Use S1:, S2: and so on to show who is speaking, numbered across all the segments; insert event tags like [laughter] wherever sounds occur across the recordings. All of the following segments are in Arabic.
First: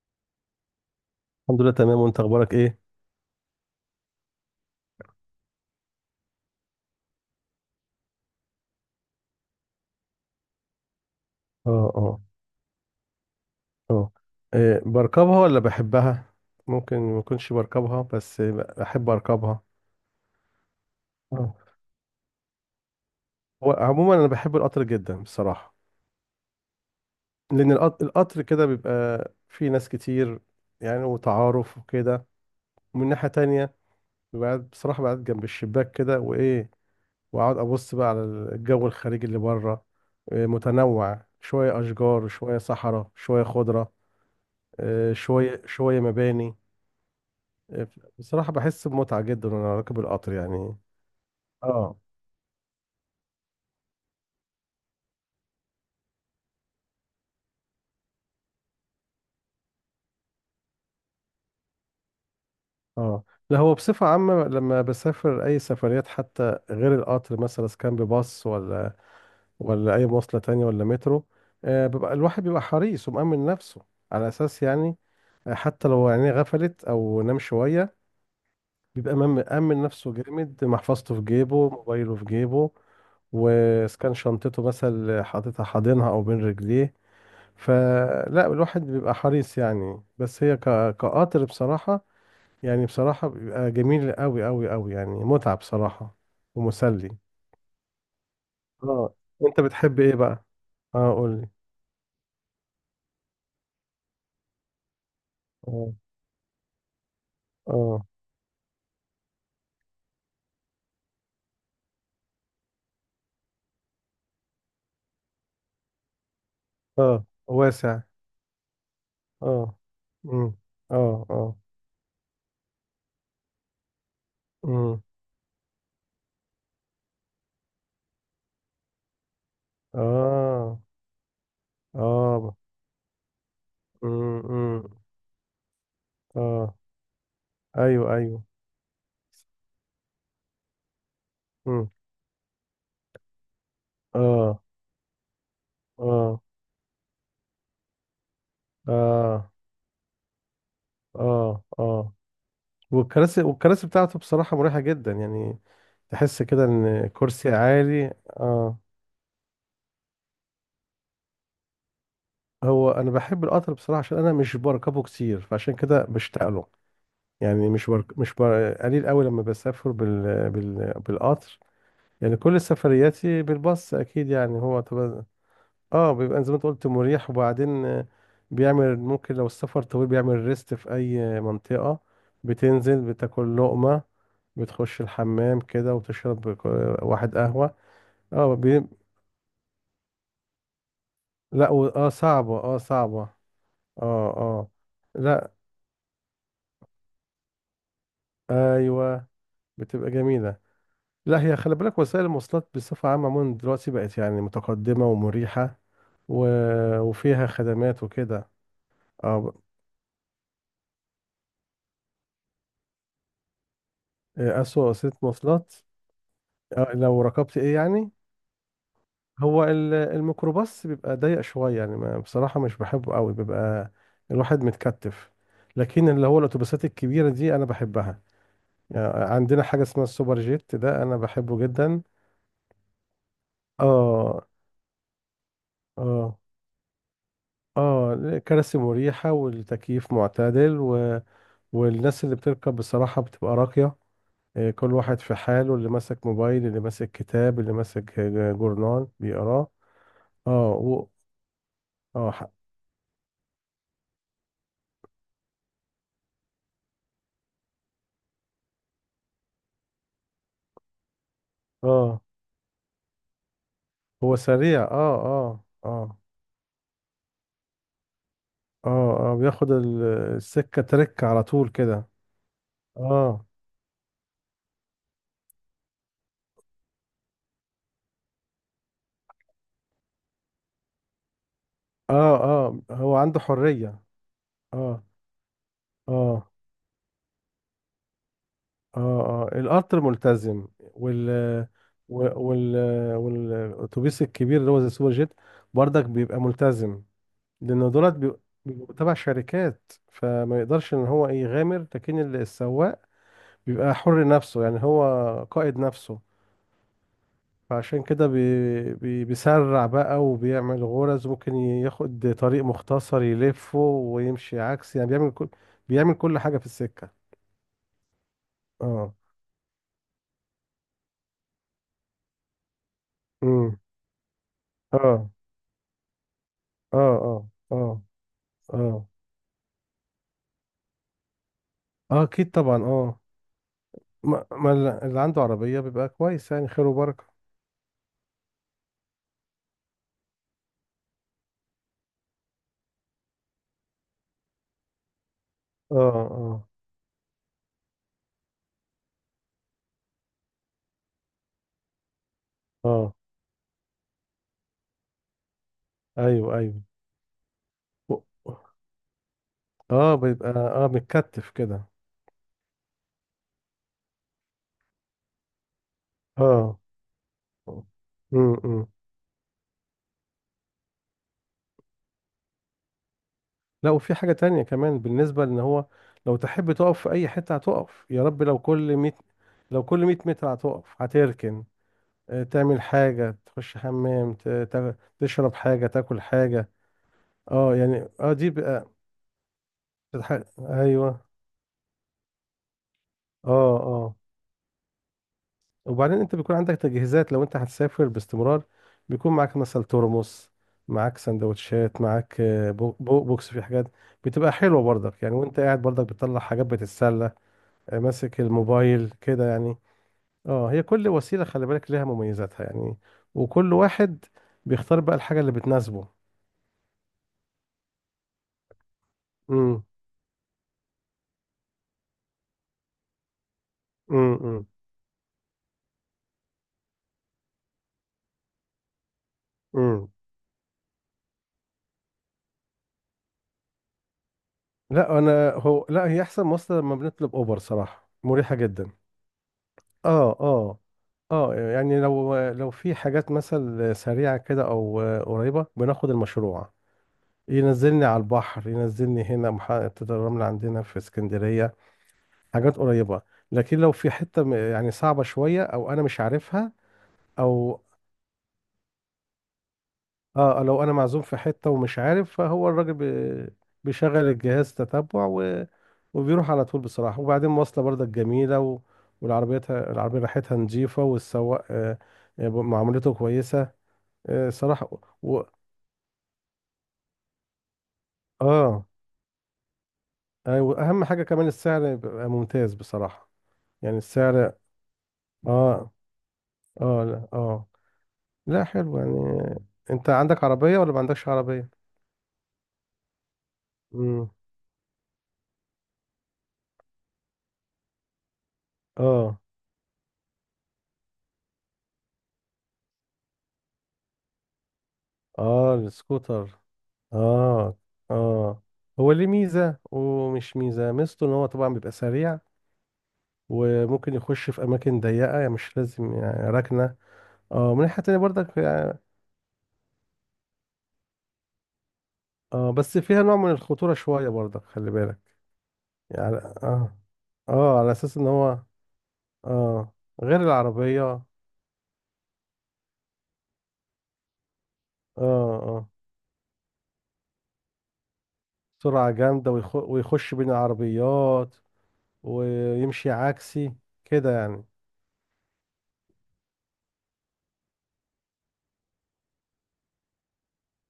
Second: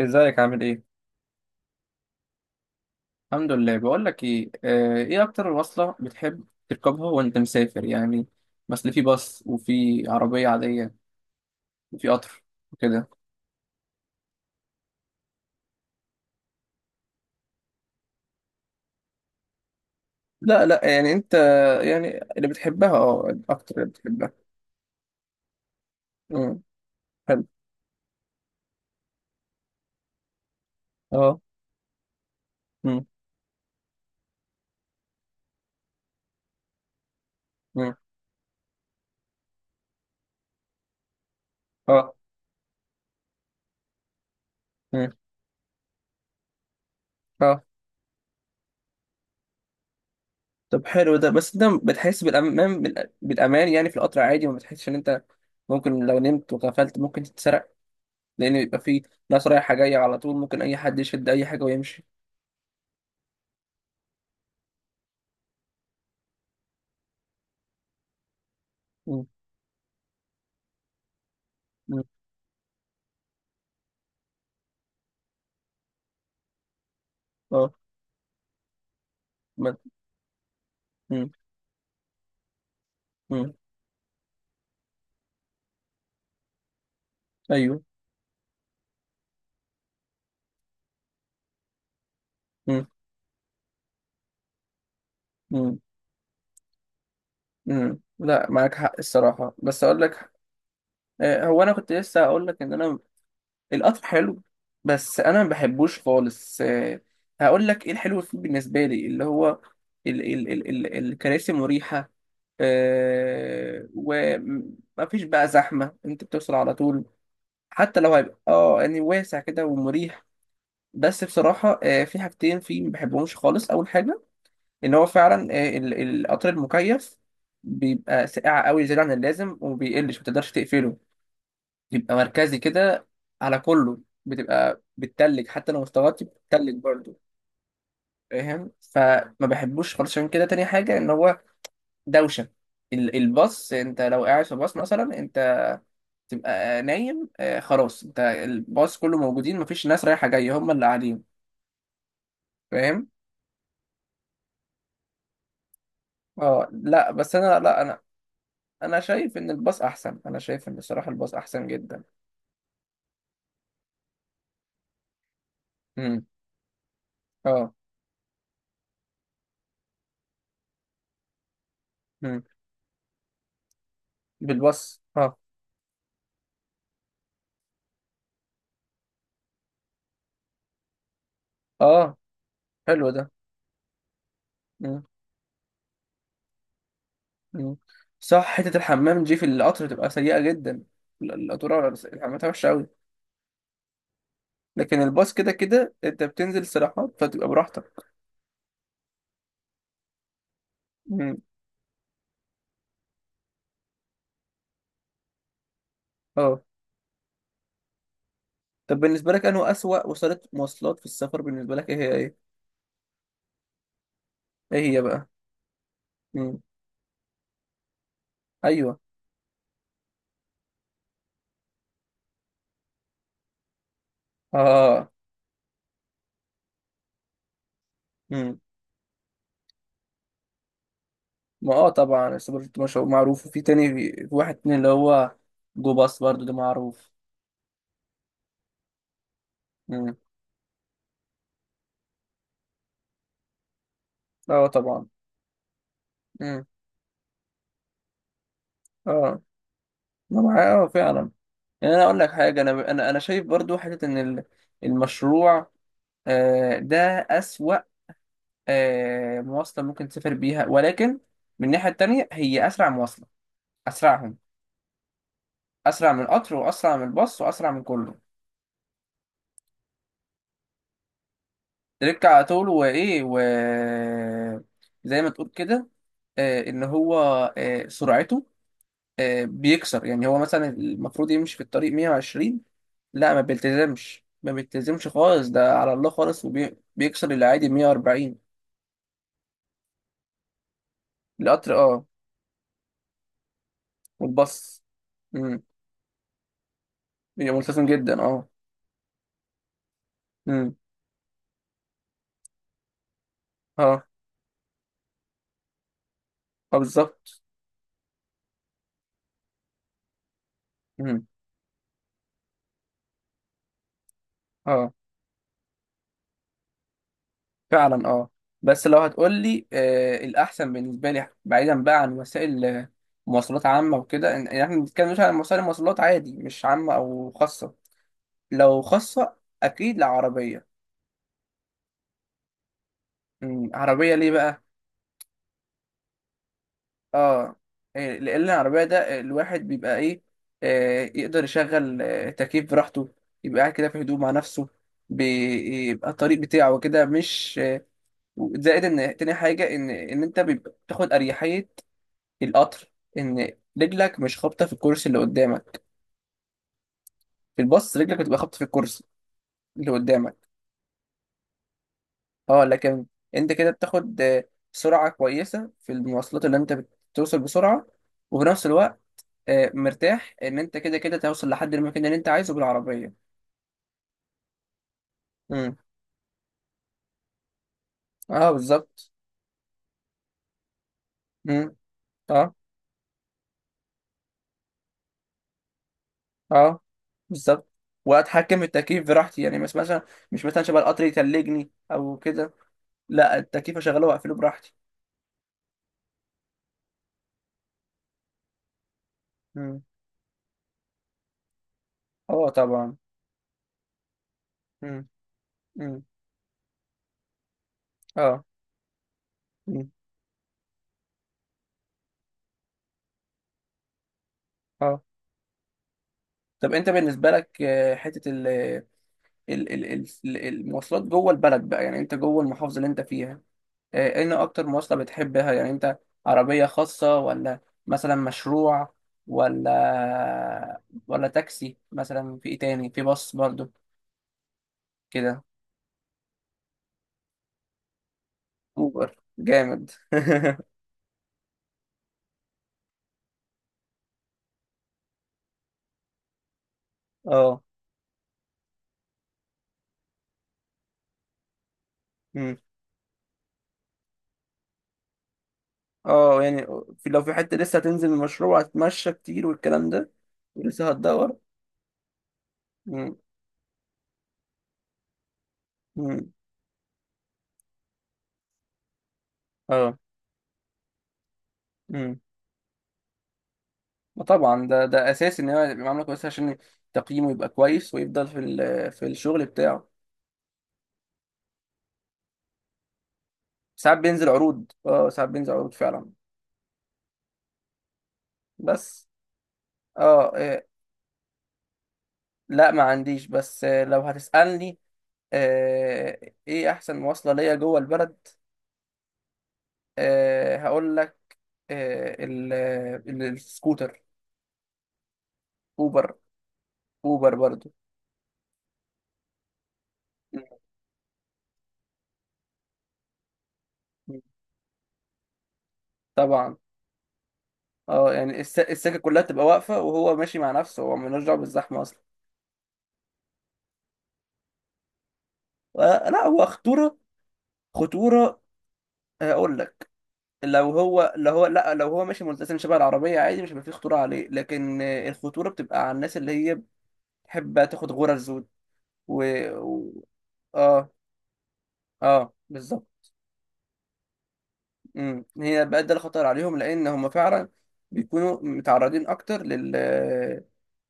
S1: ازيك عامل ايه؟
S2: الحمد لله تمام، وانت اخبارك ايه؟
S1: الحمد لله. بقول لك ايه، آه، ايه اكتر وصلة بتحب تركبها وانت مسافر يعني؟ مثلا في باص وفي عربية عادية
S2: اه.
S1: وفي
S2: اه.
S1: قطر وكده.
S2: اه. إيه، بركبها ولا بحبها؟ ممكن ما اكونش بركبها بس بحب اركبها.
S1: لا يعني انت
S2: اه.
S1: يعني اللي بتحبها، اه،
S2: هو
S1: اكتر اللي
S2: عموما انا
S1: بتحبها.
S2: بحب القطر جدا بصراحة،
S1: امم حلو.
S2: لان القطر كده بيبقى فيه ناس كتير، يعني
S1: اه.
S2: وتعارف وكده.
S1: امم
S2: ومن ناحية تانية بصراحة بقعد جنب الشباك كده، وايه واقعد
S1: امم
S2: ابص بقى على الجو الخارجي اللي بره. إيه، متنوع شوية
S1: اه.
S2: اشجار شوية صحراء شوية خضرة.
S1: امم
S2: إيه، شوية شوية مباني.
S1: اه.
S2: بصراحة بحس بمتعة جدا وأنا راكب القطر يعني.
S1: طب حلو ده، بس انت
S2: اه
S1: بتحس بالامان بالامان يعني في القطر عادي؟ وما بتحسش ان انت ممكن لو نمت وغفلت ممكن تتسرق، لان بيبقى في ناس رايحة جاية على طول، ممكن اي حد يشد اي حاجة ويمشي.
S2: اه. لا، هو بصفة عامة لما بسافر أي سفريات، حتى غير القطر، مثلا إذا كان بباص ولا أي مواصلة تانية ولا مترو، آه
S1: مم.
S2: بيبقى الواحد بيبقى حريص ومأمن نفسه على أساس يعني. حتى لو عينيه غفلت أو نام
S1: اه.
S2: شوية بيبقى مأمن
S1: ما-
S2: مأمن نفسه جامد، محفظته في
S1: مم.
S2: جيبه، موبايله في جيبه،
S1: مم.
S2: وإذا كان شنطته مثلا حاططها حاضنها أو بين رجليه.
S1: ايوه.
S2: فلا الواحد بيبقى حريص يعني، بس هي كقطر بصراحة، يعني
S1: مم.
S2: بصراحة بيبقى جميل قوي قوي قوي، يعني متعة
S1: مم.
S2: بصراحة. ومسلي.
S1: لا، معاك حق
S2: اه.
S1: الصراحه،
S2: انت
S1: بس اقول
S2: بتحب ايه
S1: لك،
S2: بقى؟ اه قول
S1: آه،
S2: لي.
S1: هو انا كنت لسه هقول لك ان انا القطر حلو، بس انا ما
S2: اه.
S1: بحبوش خالص. آه، هقول لك ايه
S2: اه.
S1: الحلو فيه بالنسبه لي، اللي هو ال ال ال ال الكراسي مريحه، آه، وما فيش بقى زحمه، انت بتوصل على طول.
S2: اه.
S1: حتى
S2: واسع.
S1: لو هيبقى اه يعني واسع كده
S2: اه.
S1: ومريح.
S2: امم.
S1: بس
S2: اه اه.
S1: بصراحه، آه، في حاجتين فيه ما بحبهمش خالص. اول حاجه ان
S2: امم.
S1: هو فعلا، آه، القطر المكيف بيبقى ساقع قوي زياده عن اللازم، وما بيقلش، ما تقدرش
S2: اه
S1: تقفله، بيبقى
S2: اه.
S1: مركزي كده على كله. بتبقى
S2: امم.
S1: بتتلج، حتى لو مستواتي
S2: اه.
S1: بتتلج برضه.
S2: ايوه ايوه.
S1: فاهم؟ فما بحبوش خالص. عشان كده تاني حاجه ان هو
S2: امم.
S1: دوشه. الباص، انت لو قاعد في
S2: اه
S1: باص مثلا، انت
S2: اه
S1: تبقى نايم، آه، خلاص، انت الباص كله
S2: اه
S1: موجودين، مفيش ناس رايحه جايه، هم اللي قاعدين.
S2: اه اه.
S1: فاهم؟
S2: والكراسي بتاعته بصراحة مريحة جدا، يعني تحس كده
S1: اه
S2: ان
S1: لا، بس
S2: كرسي
S1: انا، لا انا
S2: عالي. اه.
S1: انا شايف ان الباص احسن، انا شايف ان الصراحه الباص احسن جدا.
S2: هو انا بحب القطر بصراحه عشان انا مش بركبه كتير، فعشان كده
S1: امم
S2: بشتاق له. يعني
S1: اه.
S2: مش برك... مش بر... قليل قوي لما بسافر بالقطر. يعني
S1: امم
S2: كل سفرياتي بالباص اكيد، يعني هو
S1: بالبص
S2: طبعا.
S1: اه.
S2: اه بيبقى زي ما انت قلت مريح. وبعدين بيعمل، ممكن لو السفر طويل بيعمل ريست في اي
S1: اه
S2: منطقه. بتنزل
S1: حلو ده.
S2: بتاكل لقمه، بتخش
S1: امم
S2: الحمام كده، وتشرب واحد قهوه.
S1: امم صح،
S2: اه
S1: حتة
S2: بي...
S1: الحمام دي في القطر بتبقى سيئة جدا،
S2: لا
S1: القطورة، ولا
S2: اه
S1: الحمامات
S2: صعبه.
S1: وحشة
S2: اه
S1: أوي.
S2: صعبه. اه اه.
S1: لكن الباص
S2: لا.
S1: كده كده أنت بتنزل استراحات، فتبقى براحتك.
S2: ايوه. بتبقى جميله.
S1: امم.
S2: لا، هي خلي بالك وسائل المواصلات بصفه عامه عموما دلوقتي بقت يعني متقدمه ومريحه و...
S1: اه.
S2: وفيها خدمات وكده.
S1: طب بالنسبة
S2: اه
S1: لك،
S2: ب-
S1: أنه أسوأ وسيلة مواصلات في السفر بالنسبة لك، إيه هي، إيه؟
S2: إيه،
S1: إيه
S2: اسوأ
S1: هي
S2: وسيله
S1: بقى؟
S2: مواصلات؟
S1: امم.
S2: آه لو ركبت ايه يعني.
S1: أيوه.
S2: هو الميكروباص بيبقى ضيق شويه يعني، ما بصراحه مش بحبه قوي، بيبقى الواحد
S1: اه.
S2: متكتف. لكن اللي هو الاتوبيسات الكبيره دي انا بحبها.
S1: امم.
S2: يعني عندنا حاجه اسمها السوبر جيت ده انا بحبه
S1: ما اه،
S2: جدا.
S1: طبعا السوبر جيت مش معروف، وفي تاني، في
S2: اه
S1: واحد تاني اللي هو جو باص
S2: اه
S1: برضه ده معروف.
S2: اه. كراسي مريحة والتكييف
S1: امم.
S2: معتدل والناس اللي بتركب بصراحة بتبقى راقية.
S1: اه
S2: كل
S1: طبعا.
S2: واحد في حاله، اللي ماسك
S1: امم.
S2: موبايل اللي ماسك كتاب اللي ماسك جورنال
S1: اه.
S2: بيقراه.
S1: ما
S2: اه
S1: معايا اه فعلا. يعني انا اقول لك
S2: اه.
S1: حاجه، انا شايف برضو حته ان المشروع، آه، ده اسوأ، آه، مواصله ممكن تسافر بيها، ولكن من الناحيه
S2: اه
S1: التانيه هي اسرع مواصله،
S2: هو
S1: اسرعهم.
S2: سريع. اه اه
S1: اسرع
S2: اه
S1: من القطر، واسرع من الباص، واسرع من كله.
S2: اه اه. بياخد السكة ترك على طول كده.
S1: تركع على طول، وايه و،
S2: اه
S1: زي ما تقول كده، آه، ان هو، آه، سرعته، آه، بيكسر. يعني هو مثلا المفروض يمشي في الطريق
S2: اه
S1: 120،
S2: اه. هو
S1: لا ما
S2: عنده حرية.
S1: بيلتزمش، ما
S2: اه
S1: بيلتزمش خالص، ده على الله خالص،
S2: اه
S1: وبيكسر العادي 140.
S2: اه. اه القطر ملتزم
S1: القطر اه،
S2: و- وال والاتوبيس الكبير اللي هو
S1: والباص،
S2: زي السوبر جيت
S1: امم،
S2: برضك بيبقى ملتزم.
S1: بيبقى ملتزم
S2: لان دولت
S1: جدا
S2: بيبقوا
S1: اه.
S2: بيبقوا تبع شركات، فما
S1: امم.
S2: يقدرش ان هو إيه يغامر. لكن السواق بيبقى
S1: اه
S2: حر نفسه، يعني هو قائد نفسه،
S1: اه بالظبط.
S2: فعشان كده بي بي بيسرع بقى، وبيعمل
S1: امم.
S2: غرز، ممكن ياخد طريق مختصر يلفه ويمشي
S1: اه
S2: عكس، يعني بيعمل كل حاجة في السكة.
S1: فعلا. اه. بس لو
S2: اه.
S1: هتقول لي، آه، الاحسن بالنسبه لي، بعيدا بقى عن وسائل، آه، مواصلات
S2: امم.
S1: عامه وكده، يعني احنا بنتكلم مش
S2: اه
S1: عن وسائل مواصلات، عادي، مش عامه
S2: اه
S1: او
S2: اه
S1: خاصه.
S2: اه
S1: لو
S2: اه.
S1: خاصه اكيد، لا، عربيه.
S2: اه اكيد طبعا اه.
S1: مم، عربية ليه
S2: ما
S1: بقى؟
S2: ما الل- اللي عنده عربية بيبقى كويس، يعني خير وبركة.
S1: اه، إيه، لأن العربية ده الواحد بيبقى ايه، آه، يقدر يشغل، آه، تكييف براحته، يبقى قاعد كده في هدوء مع نفسه،
S2: اه
S1: بيبقى الطريق
S2: اه
S1: بتاعه كده مش، آه، زائد ان تاني حاجة، ان انت بيبقى بتاخد اريحية. القطر،
S2: اه.
S1: ان رجلك مش خابطة في الكرسي اللي قدامك.
S2: ايوه ايوه.
S1: في الباص رجلك
S2: و-
S1: بتبقى خابطة في الكرسي اللي
S2: اه
S1: قدامك.
S2: بيبقى اه متكتف كده.
S1: اه، لكن انت كده بتاخد، آه، سرعة كويسة في المواصلات، اللي
S2: اه.
S1: انت بتوصل بسرعة، وفي نفس
S2: امم.
S1: الوقت، آه، مرتاح ان انت كده كده توصل لحد المكان اللي انت عايزه بالعربيه.
S2: لا، وفي حاجة تانية كمان بالنسبة لان
S1: امم.
S2: هو لو تحب تقف في اي حتة هتقف، يا رب
S1: اه
S2: لو كل
S1: بالظبط.
S2: 100 لو كل 100 متر هتقف
S1: امم.
S2: هتركن.
S1: اه
S2: تعمل حاجة، تخش حمام، تشرب حاجة، تاكل حاجة.
S1: اه بالظبط.
S2: اه يعني اه دي
S1: واتحكم في
S2: بقى.
S1: التكييف براحتي، يعني مش مثلا، مش مثلا شبه القطر
S2: ايوه.
S1: يتلجني او كده، لا، التكييف
S2: اه
S1: اشغله
S2: اه.
S1: واقفله براحتي.
S2: وبعدين انت بيكون عندك تجهيزات لو انت هتسافر باستمرار، بيكون معاك
S1: امم.
S2: مثلا ترمس، معاك سندوتشات، معاك
S1: اه طبعا.
S2: بوكس في حاجات. بتبقى حلوة
S1: امم
S2: برضك يعني، وانت قاعد
S1: امم
S2: برضك بتطلع حاجات بتتسلى. ماسك
S1: اه.
S2: الموبايل كده يعني.
S1: امم.
S2: اه. هي كل وسيلة خلي بالك ليها مميزاتها يعني، وكل واحد بيختار
S1: اه.
S2: بقى الحاجة اللي بتناسبه.
S1: طب انت بالنسبه لك، آه، حته ال-
S2: امم
S1: ال- المواصلات جوه البلد بقى، يعني انت جوه المحافظه اللي انت فيها، آه، ايه
S2: امم.
S1: اكتر مواصلة بتحبها يعني انت؟ عربية خاصة، ولا مثلا مشروع،
S2: امم.
S1: ولا ولا تاكسي مثلا، في ايه تاني، في باص برضو؟
S2: لا
S1: كده.
S2: انا هو لا، هي احسن مواصلة لما بنطلب اوبر صراحة مريحة جدا.
S1: اوبر جامد
S2: اه
S1: [laughs]
S2: اه. اه يعني لو في حاجات مثلا سريعة كده او قريبة بناخد المشروع،
S1: اه.
S2: ينزلني على البحر، ينزلني هنا محطة الرمل عندنا في اسكندرية،
S1: أمم.
S2: حاجات قريبة. لكن لو في يعني صعبة شوية او انا مش
S1: اه يعني،
S2: عارفها
S1: في لو في حتة لسه
S2: او
S1: هتنزل المشروع، هتمشى كتير والكلام ده،
S2: اه، لو
S1: ولسه
S2: انا معزوم
S1: هتدور.
S2: في حتة ومش عارف، فهو الراجل
S1: أمم.
S2: بيشغل الجهاز تتبع
S1: أمم.
S2: وبيروح على طول بصراحة. وبعدين مواصلة برضك جميلة والعربيتها
S1: اه.
S2: العربية ريحتها نظيفة، والسواق
S1: أمم.
S2: معاملته كويسة.
S1: وطبعا ده،
S2: صراحة
S1: ده اساسي
S2: و...
S1: ان هو يبقى معامله كويسه، عشان تقييمه يبقى كويس، ويفضل في
S2: اه
S1: في الشغل بتاعه.
S2: ايوه، اهم حاجة كمان السعر يبقى ممتاز بصراحة.
S1: ساعات
S2: يعني
S1: بينزل
S2: السعر
S1: عروض، اه ساعات بينزل عروض
S2: اه.
S1: فعلا.
S2: اه لا اه. لا حلو
S1: بس
S2: يعني. انت
S1: اه
S2: عندك
S1: إيه،
S2: عربية ولا ما عندكش عربية؟
S1: لا ما عنديش، بس آه، لو
S2: امم.
S1: هتسألني، آه، ايه احسن مواصلة ليا جوه البلد،
S2: اه
S1: آه، هقول لك، آه، السكوتر.
S2: اه.
S1: اوبر.
S2: السكوتر.
S1: اوبر برضو.
S2: اه اه. هو ليه ميزة ومش ميزة. ميزته ان هو طبعا بيبقى سريع، وممكن
S1: مم.
S2: يخش في اماكن ضيقة، يعني مش لازم يعني
S1: طبعا.
S2: ركنة. اه. من ناحية
S1: اه،
S2: تانية
S1: يعني
S2: برضك
S1: السكة
S2: يعني
S1: كلها تبقى واقفة وهو ماشي مع نفسه، هو ملوش دعوة بالزحمة اصلا.
S2: اه، بس فيها نوع من الخطورة شوية برضك خلي بالك.
S1: آه، لا
S2: يعني
S1: هو
S2: اه
S1: خطورة،
S2: اه، على اساس ان
S1: خطورة،
S2: هو
S1: آه، اقول لك،
S2: اه غير
S1: لو
S2: العربية
S1: هو،
S2: اه.
S1: لا لو هو ماشي ملتزم شبه العربية عادي، مش هيبقى فيه خطورة عليه، لكن آه، الخطورة بتبقى
S2: اه
S1: على الناس اللي هي بتحب تاخد غرز. و،
S2: سرعة
S1: و-
S2: جامدة ويخش بين
S1: اه.
S2: العربيات،
S1: اه بالظبط.
S2: ويمشي عكسي كده يعني.
S1: امم، هي بقى ده الخطر عليهم، لان هم فعلا بيكونوا متعرضين اكتر لل،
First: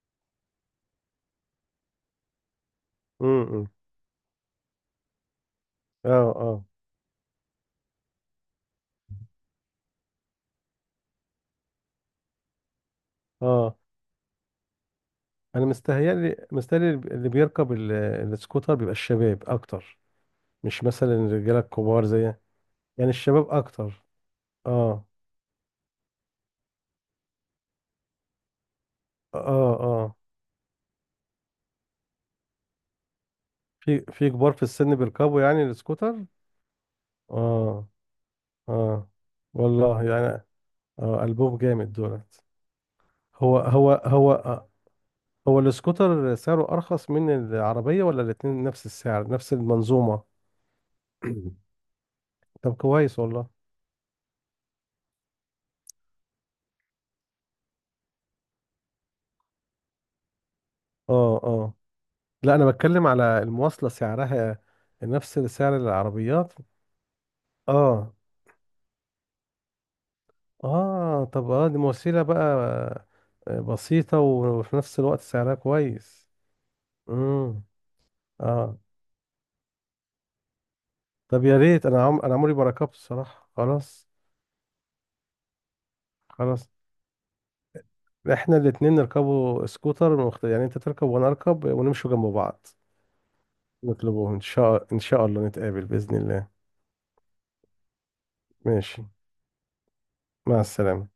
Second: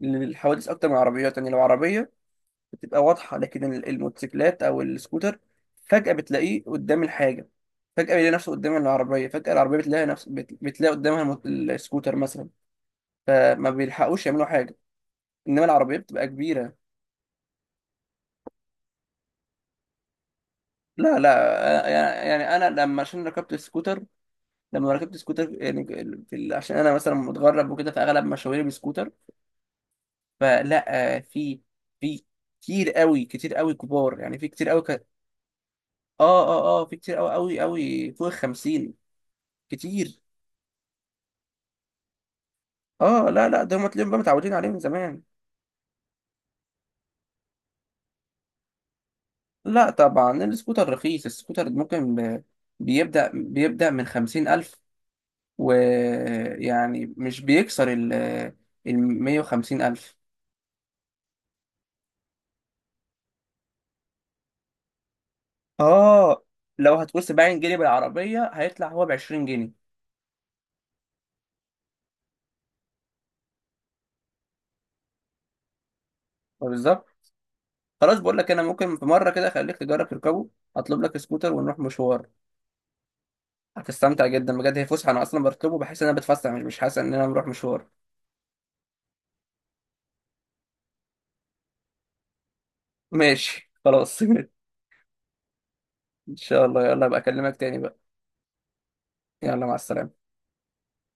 S1: للحوادث اكتر من العربيات. يعني لو عربيه بتبقى واضحه،
S2: امم.
S1: لكن الموتوسيكلات او السكوتر
S2: اه
S1: فجاه بتلاقيه
S2: اه
S1: قدام الحاجه. فجاه بيلاقي نفسه قدام العربيه، فجاه العربيه بتلاقي نفس بتلاقي قدامها السكوتر مثلا، فما
S2: اه.
S1: بيلحقوش يعملوا حاجه،
S2: انا
S1: انما العربيه بتبقى
S2: مستهيألي
S1: كبيره.
S2: مستهيألي اللي بيركب السكوتر بيبقى الشباب اكتر، مش مثلا
S1: لا
S2: الرجالة
S1: أنا-
S2: الكبار زي،
S1: يعني انا لما،
S2: يعني
S1: عشان
S2: الشباب
S1: ركبت
S2: اكتر.
S1: السكوتر، لما
S2: اه
S1: ركبت سكوتر يعني، عشان انا مثلا متغرب وكده، فاغلب مشاويري بسكوتر،
S2: اه اه.
S1: فلا، آه، في كتير قوي، كتير قوي
S2: في
S1: كبار،
S2: في
S1: يعني في
S2: كبار في السن بيركبوا يعني السكوتر.
S1: اه في كتير قوي قوي
S2: اه
S1: قوي فوق 50.
S2: اه. والله
S1: كتير.
S2: يعني. اه ألبوم جامد دولت.
S1: اه، لا
S2: هو
S1: لا ده هم
S2: هو
S1: تلاقيهم بقى
S2: هو
S1: متعودين عليه
S2: آه،
S1: من زمان.
S2: هو السكوتر سعره أرخص من العربية ولا الاتنين نفس السعر نفس
S1: لا
S2: المنظومة؟
S1: طبعا السكوتر رخيص.
S2: [clears throat] طب كويس
S1: بيبدأ
S2: والله.
S1: بيبدأ من 50,000، ويعني مش بيكسر ال ال 150 ألف.
S2: اه اه. لا، أنا بتكلم على المواصلة سعرها نفس سعر
S1: اه،
S2: العربيات.
S1: لو هتقول 70 جنيه
S2: اه
S1: بالعربية، هيطلع هو ب 20 جنيه.
S2: اه. طب اه، دي وسيلة بقى بسيطة وفي نفس الوقت سعرها كويس.
S1: آه، بالظبط.
S2: امم.
S1: خلاص بقول لك انا،
S2: اه.
S1: ممكن في مره كده اخليك تجرب تركبه، هطلب لك
S2: طب
S1: سكوتر
S2: يا
S1: ونروح
S2: ريت، انا
S1: مشوار.
S2: انا عمري ما ركبت الصراحة. خلاص.
S1: هتستمتع جدا بجد، هي فسحه، انا اصلا بطلبه بحس ان انا بتفسح، مش
S2: خلاص
S1: مش حاسس ان انا بروح مشوار.
S2: احنا الاتنين نركبوا سكوتر يعني انت تركب وانا اركب ونمشوا جنب بعض.
S1: ماشي خلاص [laughs]
S2: نطلبوه ان شاء الله نتقابل باذن
S1: ان
S2: الله.
S1: شاء الله، يلا بقى اكلمك تاني بقى.
S2: ماشي.
S1: يلا مع السلامه.
S2: مع السلامه.